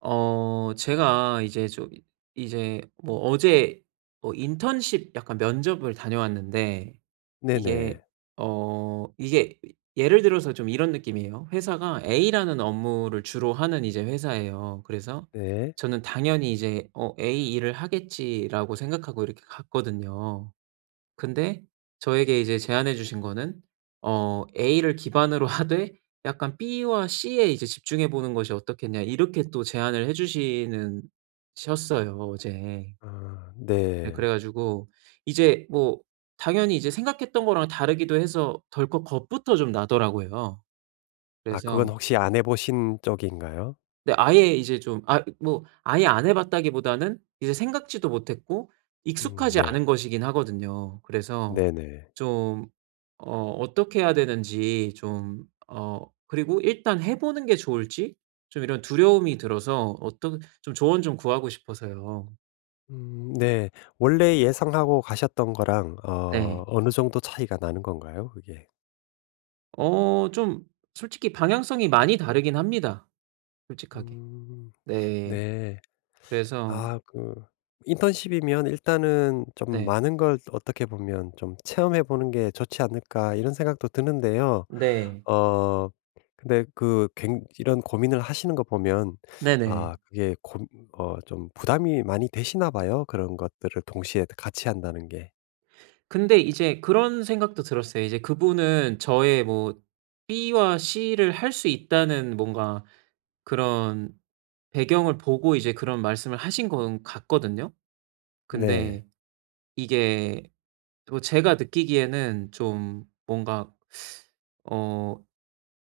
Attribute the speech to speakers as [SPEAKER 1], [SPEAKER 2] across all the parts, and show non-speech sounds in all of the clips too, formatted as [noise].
[SPEAKER 1] 제가 이제 좀 이 이제 뭐 어제 뭐 인턴십 약간 면접을 다녀왔는데 이게
[SPEAKER 2] 네네.
[SPEAKER 1] 이게 예를 들어서 좀 이런 느낌이에요. 회사가 A라는 업무를 주로 하는 이제 회사예요. 그래서
[SPEAKER 2] 네.
[SPEAKER 1] 저는 당연히 이제 '어 A 일을 하겠지.'라고 생각하고 이렇게 갔거든요. 근데 저에게 이제 제안해 주신 거는 "A를 기반으로 [laughs] 하되 약간 B와 C에 이제 집중해 보는 것이 어떻겠냐." 이렇게 또 제안을 해 주시는 셨어요 어제.
[SPEAKER 2] 아
[SPEAKER 1] 네,
[SPEAKER 2] 네.
[SPEAKER 1] 그래 가지고 이제 뭐 당연히 이제 생각했던 거랑 다르기도 해서 덜컥 겁부터 좀 나더라고요.
[SPEAKER 2] 아 그건
[SPEAKER 1] 그래서
[SPEAKER 2] 혹시 안 해 보신 쪽인가요?
[SPEAKER 1] 근데 아예 이제 좀 뭐 아예 안 해 봤다기보다는 이제 생각지도 못했고 익숙하지 않은
[SPEAKER 2] 네.
[SPEAKER 1] 것이긴 하거든요. 그래서
[SPEAKER 2] 네네.
[SPEAKER 1] 좀 어떻게 해야 되는지 좀 그리고 일단 해 보는 게 좋을지 좀 이런 두려움이 들어서 어떻 좀 조언 좀 구하고 싶어서요.
[SPEAKER 2] 네. 원래 예상하고 가셨던 거랑 어
[SPEAKER 1] 네.
[SPEAKER 2] 어느 정도 차이가 나는 건가요, 그게?
[SPEAKER 1] 좀 솔직히 방향성이 많이 다르긴 합니다 솔직하게.
[SPEAKER 2] 음
[SPEAKER 1] 네.
[SPEAKER 2] 네.
[SPEAKER 1] 그래서
[SPEAKER 2] 아 그 인턴십이면 일단은 좀
[SPEAKER 1] 네.
[SPEAKER 2] 많은 걸 어떻게 보면 좀 '체험해 보는 게 좋지 않을까.' 이런 생각도 드는데요.
[SPEAKER 1] 네.
[SPEAKER 2] 어 근데 그 굉 이런 고민을 하시는 거 보면,
[SPEAKER 1] 네네.
[SPEAKER 2] 아 그게 고 어 좀 부담이 많이 되시나 봐요. 그런 것들을 동시에 같이 한다는 게.
[SPEAKER 1] 근데 이제 그런 생각도 들었어요. 이제 그분은 저의 뭐 B와 C를 할 수 있다는 뭔가 그런 배경을 보고 이제 그런 말씀을 하신 건 같거든요.
[SPEAKER 2] 네.
[SPEAKER 1] 근데 이게 뭐 제가 느끼기에는 좀 뭔가 어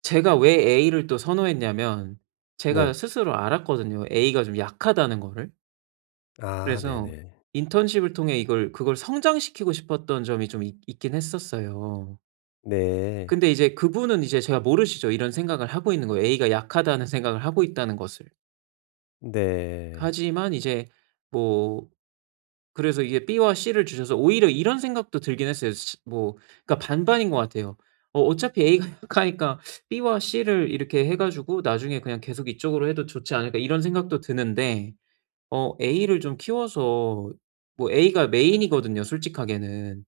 [SPEAKER 1] 제가 왜 A를 또 선호했냐면 제가
[SPEAKER 2] 네.
[SPEAKER 1] 스스로 알았거든요. A가 좀 약하다는 거를.
[SPEAKER 2] 아
[SPEAKER 1] 그래서
[SPEAKER 2] 네네.
[SPEAKER 1] 인턴십을 통해 이걸 그걸 성장시키고 싶었던 점이 좀 있 있긴 했었어요.
[SPEAKER 2] 네.
[SPEAKER 1] 근데 이제 그분은 이제 제가 모르시죠. 이런 생각을 하고 있는 거예요. A가 약하다는 생각을 하고 있다는 것을.
[SPEAKER 2] 네.
[SPEAKER 1] 하지만 이제 뭐 그래서 이게 B와 C를 주셔서 오히려 이런 생각도 들긴 했어요. 시 뭐 그러니까 반반인 것 같아요. 어차피 A가 [laughs] 약하니까 B와 C를 이렇게 해 가지고 '나중에 그냥 계속 이쪽으로 해도 좋지 않을까.' 이런 생각도 드는데 A를 좀 키워서 뭐 A가 메인이거든요 솔직하게는.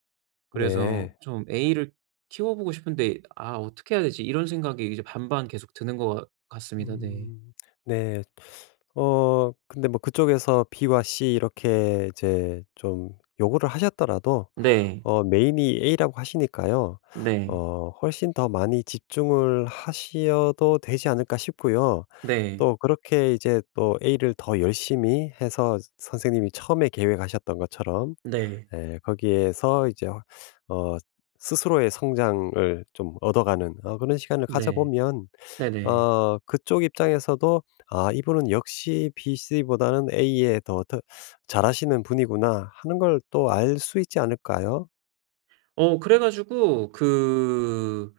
[SPEAKER 1] 그래서
[SPEAKER 2] 네.
[SPEAKER 1] 좀 a 를 키워보고 싶은데 '아 어떻게 해야 되지?' 이런 생각이 이제 반반 계속 드는 것 같 같습니다. 네.
[SPEAKER 2] 음. 네. 어 근데 뭐 그쪽에서 B와 C 이렇게 이제 좀 요구를 하셨더라도
[SPEAKER 1] 네.
[SPEAKER 2] 어 메인이 A라고 하시니까요.
[SPEAKER 1] 네.
[SPEAKER 2] 어 훨씬 더 많이 집중을 하셔도 되지 않을까 싶고요.
[SPEAKER 1] 네.
[SPEAKER 2] 또 그렇게 이제 또 A를 더 열심히 해서 선생님이 처음에 계획하셨던 것처럼,
[SPEAKER 1] 네.
[SPEAKER 2] 예 거기에서 이제 어 스스로의 성장을 좀 얻어가는 어 그런 시간을
[SPEAKER 1] 네.
[SPEAKER 2] 가져보면,
[SPEAKER 1] 네네.
[SPEAKER 2] 어 그쪽 입장에서도 '아 이분은 역시 B, C보다는 A에 더 더 잘하시는 분이구나.' 하는 걸 또 알 수 있지 않을까요?
[SPEAKER 1] 그래 가지고 그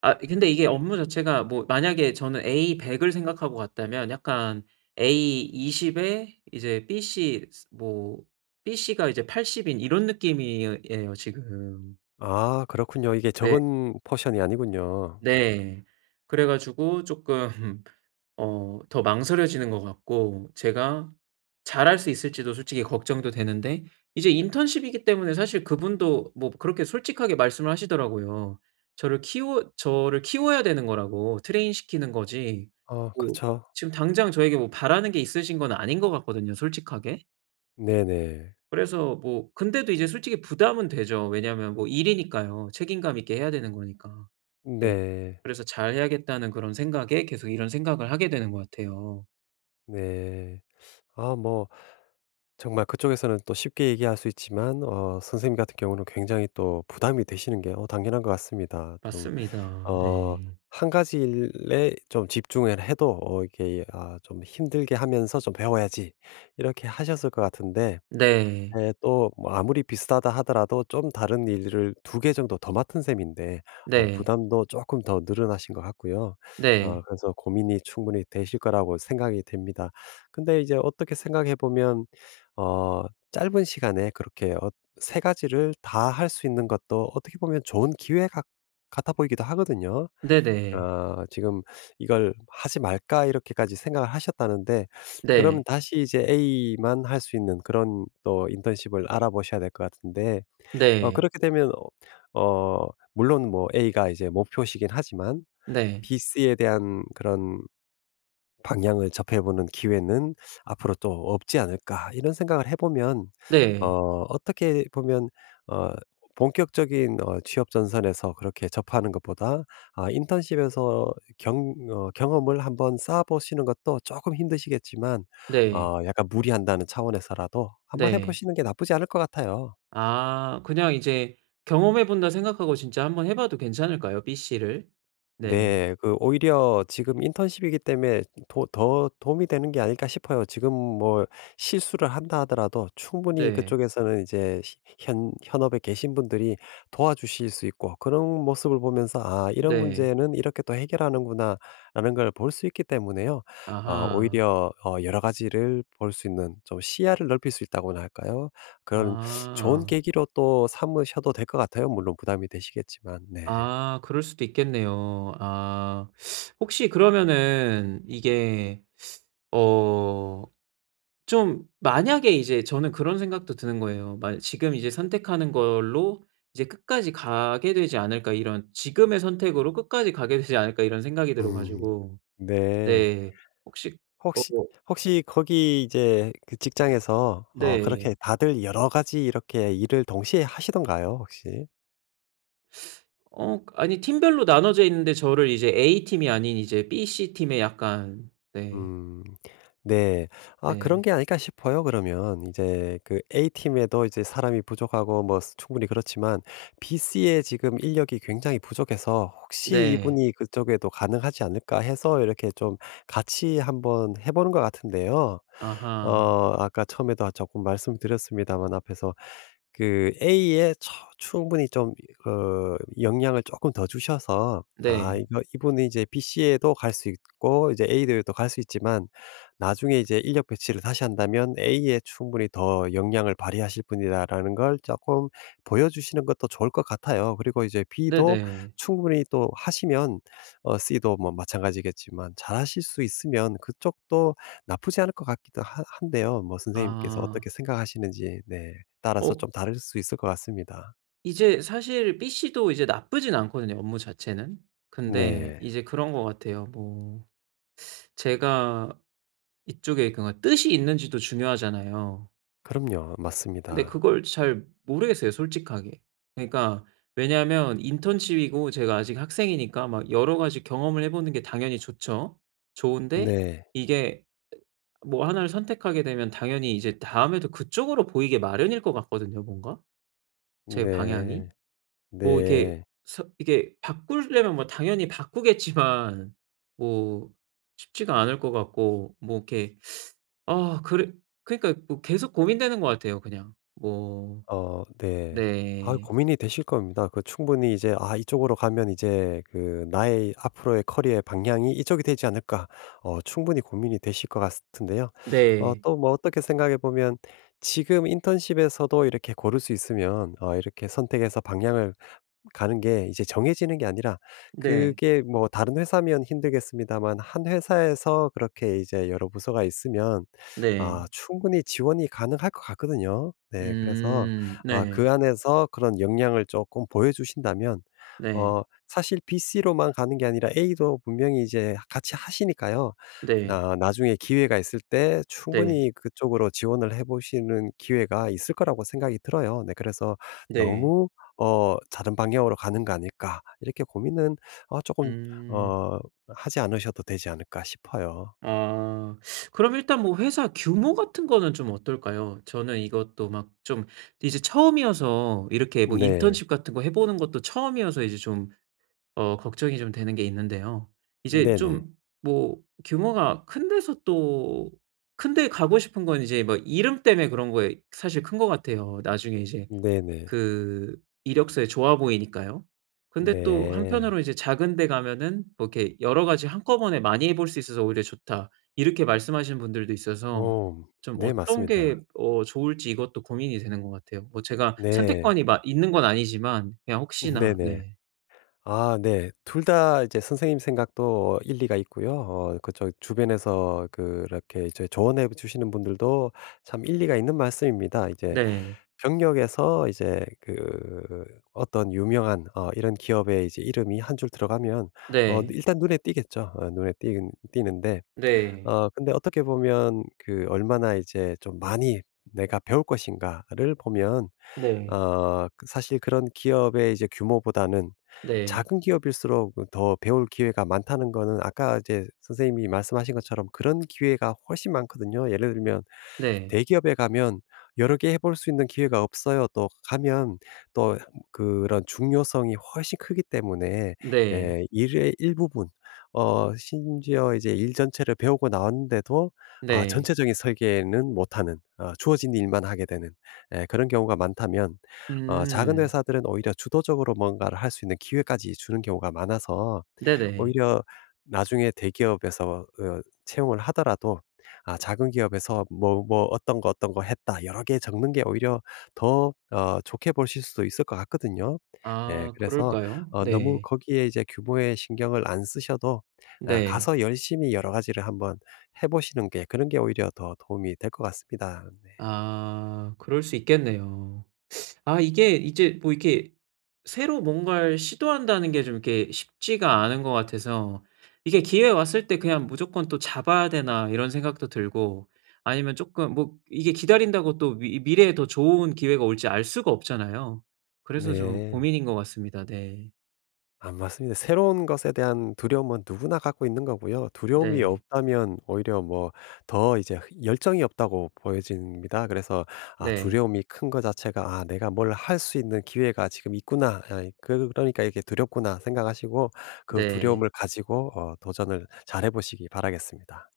[SPEAKER 1] 아 근데 이게 업무 자체가 뭐 만약에 저는 A 100을 생각하고 갔다면 약간 A 20에 이제 BC 스 뭐 BC가 이제 80인 이런 느낌이에 예요 지금.
[SPEAKER 2] 아 그렇군요. 이게
[SPEAKER 1] 네.
[SPEAKER 2] 적은 포션이 아니군요.
[SPEAKER 1] 네. 그래 가지고 쪼끔 [laughs] 더 망설여지는 것 같고 제가 잘할 수 있을지도 솔직히 걱정도 되는데 이제 인턴십이기 때문에 사실 그분도 뭐 그렇게 솔직하게 말씀을 하시더라고요. 저를 키워야 되는 거라고 트레인 시키는 거지
[SPEAKER 2] 어 그렇
[SPEAKER 1] 뭐
[SPEAKER 2] 죠
[SPEAKER 1] 지금 당장 저에게 뭐 바라는 게 있으신 건 아닌 것 같거든요 솔직하게.
[SPEAKER 2] 네네.
[SPEAKER 1] 그래서 뭐 근데도 이제 솔직히 부담은 되죠. 왜냐하면 뭐 일이니까요. 책임감 있게 해야 되는 거니까. 네.
[SPEAKER 2] 네.
[SPEAKER 1] 그래서 '잘해야겠다.'는 그런 생각에 계속 이런 생각을 하게 되는 것 같아요.
[SPEAKER 2] 네. 아 뭐 정말 그쪽에서는 또 쉽게 얘기할 수 있지만 어 선생님 같은 경우는 굉장히 또 부담이 되시는 게 어 당연한 것 같습니다. 좀
[SPEAKER 1] 맞습니다.
[SPEAKER 2] 어
[SPEAKER 1] 네.
[SPEAKER 2] 한 가지 일에 좀 집중을 해도, 어 이게 아 좀 '힘들게 하면서 좀 배워야지.' 이렇게 하셨을 것 같은데,
[SPEAKER 1] 네.
[SPEAKER 2] 예 또뭐 아무리 비슷하다 하더라도 좀 다른 일을 두 개 정도 더 맡은 셈인데 어
[SPEAKER 1] 네.
[SPEAKER 2] 부담도 조금 더 늘어나신 것 같고요. 어
[SPEAKER 1] 네.
[SPEAKER 2] 그래서 고민이 충분히 되실 거라고 생각이 됩니다. 근데 이제 어떻게 생각해 보면, 어 짧은 시간에 그렇게 어 세 가지를 다 할 수 있는 것도 어떻게 보면 좋은 기회 가 같아 보이기도 하거든요.
[SPEAKER 1] 네네.
[SPEAKER 2] 아 지금 '이걸 하지 말까?' 이렇게까지 생각을 하셨다는데, 그러면
[SPEAKER 1] 네.
[SPEAKER 2] 다시 이제 A만 할 수 있는 그런 또 인턴십을 알아보셔야 될 것 같은데, 어
[SPEAKER 1] 네.
[SPEAKER 2] 그렇게 되면 어 물론 뭐 A가 이제 목표시긴 하지만
[SPEAKER 1] 네.
[SPEAKER 2] B, C에 대한 그런 방향을 접해보는 기회는 앞으로 또 없지 않을까 이런 생각을 해보면, 어,
[SPEAKER 1] 네.
[SPEAKER 2] 어떻게 보면 어, 본격적인 취업 전선에서 그렇게 접하는 것보다, 인턴십에서 경험을 한번 쌓아보시는 것도 조금 힘드시겠지만,
[SPEAKER 1] 네.
[SPEAKER 2] 약간 무리한다는 차원에서라도 한번
[SPEAKER 1] 네.
[SPEAKER 2] 해보시는 게 나쁘지 않을 것 같아요.
[SPEAKER 1] 아 그냥 이제 '경험해 본다.' 생각하고 진짜 한번 해 봐도 괜찮을까요? B 씨를? 네.
[SPEAKER 2] 네. 그 오히려 지금 인턴십이기 때문에 도 더 도움이 되는 게 아닐까 싶어요. 지금 뭐 실수를 한다 하더라도 충분히
[SPEAKER 1] 네.
[SPEAKER 2] 그쪽에서는 이제 시 현 현업에 계신 분들이 도와주실 수 있고, 그런 모습을 보면서 '아 이런
[SPEAKER 1] 네.
[SPEAKER 2] 문제는 이렇게 또 해결하는구나.'라는 걸 볼 수 있기 때문에요. 아
[SPEAKER 1] 아하.
[SPEAKER 2] 오히려 어 여러 가지를 볼 수 있는 좀 시야를 넓힐 수 있다고나 할까요? 그런 좋은
[SPEAKER 1] 아.
[SPEAKER 2] 계기로 또 삼으셔도 될 것 같아요, 물론 부담이 되시겠지만. 네.
[SPEAKER 1] 아 그럴 수도 있겠네요. 아 혹시 그러면은 이게 어 좀 만약에 이제 저는 그런 생각도 드는 거예요. 만 '지금 이제 선택하는 걸로 이제 끝까지 가게 되지 않을까.' 이런 '지금의 선택으로 끝까지 가게 되지 않을까.' 이런 생각이 들어
[SPEAKER 2] 음.
[SPEAKER 1] 가지고
[SPEAKER 2] 네.
[SPEAKER 1] 네. 혹시 어
[SPEAKER 2] 혹시 혹시 거기 이제 그 직장에서 어
[SPEAKER 1] 네.
[SPEAKER 2] 그렇게 다들 여러 가지 이렇게 일을 동시에 하시던가요, 혹시?
[SPEAKER 1] 아니 팀별로 나눠져 있는데 저를 이제 A팀이 아닌 이제 B, C팀에 약간 네.
[SPEAKER 2] 음. 네. 아 그런
[SPEAKER 1] 네.
[SPEAKER 2] 게 아닐까 싶어요 그러면. 이제 그 A팀에도 이제 사람이 부족하고 뭐 스 충분히 그렇지만, B씨에 지금 인력이 굉장히 부족해서 '혹시
[SPEAKER 1] 네.
[SPEAKER 2] 이분이 그쪽에도 가능하지 않을까?' 해서 이렇게 좀 같이 한번 해 보는 것 같은데요. 어
[SPEAKER 1] 아하.
[SPEAKER 2] 아까 처음에도 아 조금 말씀드렸습니다만 앞에서, 그 A에 처 충분히 좀 어 영향을 조금 더 주셔서 '아
[SPEAKER 1] 네.
[SPEAKER 2] 이거 이분은 이제 BC에도 갈 수 있고 이제 A에도 갈 수 있지만, 나중에 이제 인력 배치를 다시 한다면 A에 충분히 더 영향을 발휘하실 분이다'라는 걸 조금 보여주시는 것도 좋을 것 같아요. 그리고 이제 B도
[SPEAKER 1] 네네.
[SPEAKER 2] 충분히 또 하시면 어 C도 뭐 마찬가지겠지만 잘하실 수 있으면 그쪽도 나쁘지 않을 것 같기도 하 한데요. 뭐 선생님께서
[SPEAKER 1] 아.
[SPEAKER 2] 어떻게 생각하시는지 네 따라서
[SPEAKER 1] 어
[SPEAKER 2] 좀 다를 수 있을 것 같습니다.
[SPEAKER 1] 이제 사실 PC도 이제 나쁘진 않거든요, 업무 자체는. 근데
[SPEAKER 2] 네.
[SPEAKER 1] 이제 그런 것 같아요. 뭐 제가 이쪽에 그니까 뜻이 있는지도 중요하잖아요.
[SPEAKER 2] 그럼요.
[SPEAKER 1] 근데
[SPEAKER 2] 맞습니다.
[SPEAKER 1] 그걸 잘 모르겠어요, 솔직하게. 그러니까 왜냐하면 인턴십이고 제가 아직 학생이니까 막 여러 가지 경험을 해 보는 게 당연히 좋죠. 좋은데
[SPEAKER 2] 네.
[SPEAKER 1] 이게 뭐 하나를 선택하게 되면 당연히 이제 다음에도 그쪽으로 보이게 마련일 것 같거든요, 뭔가. 제 방향이?
[SPEAKER 2] 네.
[SPEAKER 1] 뭐 이렇게
[SPEAKER 2] 네.
[SPEAKER 1] 서 이게 바꾸려면 뭐 당연히 바꾸겠지만 뭐 쉽지가 않을 것 같고 뭐 이렇게 아 그래 그러니까 뭐 계속 고민되는 것 같아요 그냥. 뭐
[SPEAKER 2] 어 네. 아
[SPEAKER 1] 네.
[SPEAKER 2] 고민이 되실 겁니다. 그 충분히 이제 '아 이쪽으로 가면 이제 그 나의 앞으로의 커리어의 방향이 이쪽이 되지 않을까.' 어 충분히 고민이 되실 것 같은데요. 어
[SPEAKER 1] 네.
[SPEAKER 2] 또 뭐 어떻게 생각해 보면, 지금 인턴십에서도 이렇게 고를 수 있으면 어 이렇게 선택해서 방향을 가는 게 이제 정해지는 게 아니라,
[SPEAKER 1] 네.
[SPEAKER 2] 그게 뭐 다른 회사면 힘들겠습니다만 한 회사에서 그렇게 이제 여러 부서가 있으면 아
[SPEAKER 1] 네.
[SPEAKER 2] 충분히 지원이 가능할 것 같거든요. 네. 그래서
[SPEAKER 1] 음.
[SPEAKER 2] 아
[SPEAKER 1] 네.
[SPEAKER 2] 그 안에서 그런 역량을 조금 보여주신다면
[SPEAKER 1] 네.
[SPEAKER 2] 어 사실 BC로만 가는 게 아니라 A도 분명히 이제 같이 하시니까요.
[SPEAKER 1] 네.
[SPEAKER 2] 나 나중에 기회가 있을 때
[SPEAKER 1] 네.
[SPEAKER 2] 충분히 그쪽으로 지원을 해 보시는 기회가 있을 거라고 생각이 들어요. 네 그래서
[SPEAKER 1] 네.
[SPEAKER 2] '너무 어 다른 방향으로 가는 거 아닐까.' 이렇게 고민은 어금
[SPEAKER 1] 음.
[SPEAKER 2] 어 하지 않으셔도 되지 않을까 싶어요.
[SPEAKER 1] 아. 그럼 일단 뭐 회사 규모 같은 거는 좀 어떨까요? 저는 이것도 막 좀 이제 처음이어서 이렇게 뭐
[SPEAKER 2] 네.
[SPEAKER 1] 인턴십 같은 거 해 보는 것도 처음이어서 이제 좀 걱정이 좀 되는 게 있는데요. 이제
[SPEAKER 2] 네네.
[SPEAKER 1] 좀 뭐 규모가 큰 데서 또 큰데 가고 싶은 건 이제 뭐 이름 때문에 그런 거에 사실 큰 거 같아요. 나중에 이제
[SPEAKER 2] 네네.
[SPEAKER 1] 그 이력서에 좋아 보이니까요. 근데 또
[SPEAKER 2] 네.
[SPEAKER 1] 한편으로 이제 "작은 데 가면은 뭐 이렇게 여러 가지 한꺼번에 많이 해볼 수 있어서 오히려 좋다." 이렇게 말씀하시는 분들도 있어서
[SPEAKER 2] 오
[SPEAKER 1] 좀
[SPEAKER 2] 네
[SPEAKER 1] 어떤
[SPEAKER 2] 맞습니다.
[SPEAKER 1] 게 좋을지 이것도 고민이 되는 것 같아요. 뭐 제가
[SPEAKER 2] 네.
[SPEAKER 1] 선택권이 막 있는 건 아니지만 그냥 혹시나
[SPEAKER 2] 네네.
[SPEAKER 1] 네.
[SPEAKER 2] 아 네. 둘 다 이제 선생님 생각도 일리가 있고요. 어 그쪽 주변에서 그렇게 이제 조언해 주시는 분들도 참 일리가 있는 말씀입니다. 이제
[SPEAKER 1] 네.
[SPEAKER 2] 경력에서 이제 그 어떤 유명한 어 이런 기업의 이제 이름이 한 줄 들어가면 어
[SPEAKER 1] 네.
[SPEAKER 2] 일단 눈에 띄겠죠. 어 눈에 띄는 띄는데,
[SPEAKER 1] 네.
[SPEAKER 2] 어 근데 어떻게 보면 그 얼마나 이제 좀 많이 내가 배울 것인가를 보면,
[SPEAKER 1] 네.
[SPEAKER 2] 어 그 사실 그런 기업의 이제 규모보다는,
[SPEAKER 1] 네.
[SPEAKER 2] 작은 기업일수록 그 더 배울 기회가 많다는 거는 아까 이제 선생님이 말씀하신 것처럼 그런 기회가 훨씬 많거든요. 예를 들면
[SPEAKER 1] 네.
[SPEAKER 2] 대기업에 가면 여러 개 해볼 수 있는 기회가 없어요. 또 가면 또 그런 중요성이 훨씬 크기 때문에,
[SPEAKER 1] 네.
[SPEAKER 2] 예 일의 일부분 어 심지어 이제 일 전체를 배우고 나왔는데도 아
[SPEAKER 1] 네.
[SPEAKER 2] 전체적인 설계는 못하는, 아 주어진 일만 하게 되는, 예 그런 경우가 많다면, 어 작은
[SPEAKER 1] 음.
[SPEAKER 2] 회사들은 오히려 주도적으로 뭔가를 할 수 있는 기회까지 주는 경우가 많아서,
[SPEAKER 1] 네네.
[SPEAKER 2] 오히려 나중에 대기업에서 어 채용을 하더라도 아 작은 기업에서 뭐 뭐 어떤 거, 어떤 거 했다 여러 개 적는 게 오히려 더 어 좋게 보실 수도 있을 것 같거든요. 예
[SPEAKER 1] 아
[SPEAKER 2] 그래서
[SPEAKER 1] 그럴까요?
[SPEAKER 2] 어 너무
[SPEAKER 1] 네.
[SPEAKER 2] 거기에 이제 규모에 신경을 안 쓰셔도, 아
[SPEAKER 1] 네.
[SPEAKER 2] 가서 열심히 여러 가지를 한번 해 보시는 게, 그런 게 오히려 더 도움이 될 것 같습니다.
[SPEAKER 1] 아 그럴 수 있겠네요. 아 이게 이제 뭐 이렇게 새로 뭔가를 시도한다는 게 좀 이렇게 쉽지가 않은 것 같아서 이게 기회 왔을 때 그냥 '무조건 또 잡아야 되나.' 이런 생각도 들고 아니면 조금 뭐 이게 기다린다고 또 미 미래에 더 좋은 기회가 올지 알 수가 없잖아요. 그래서 좀
[SPEAKER 2] 네.
[SPEAKER 1] 고민인 것 같습니다. 네.
[SPEAKER 2] 아 맞습니다. 새로운 것에 대한 두려움은 누구나 갖고 있는 거고요. 두려움이
[SPEAKER 1] 네.
[SPEAKER 2] 없다면 오히려 뭐 더 이제 열정이 없다고 보여집니다. 그래서 아
[SPEAKER 1] 네.
[SPEAKER 2] 두려움이 큰 거 자체가 '아 내가 뭘 할 수 있는 기회가 지금 있구나. 아 그 그러니까 이게 두렵구나.' 생각하시고, 그
[SPEAKER 1] 네.
[SPEAKER 2] 두려움을 가지고 어 도전을 잘해 보시기 바라겠습니다.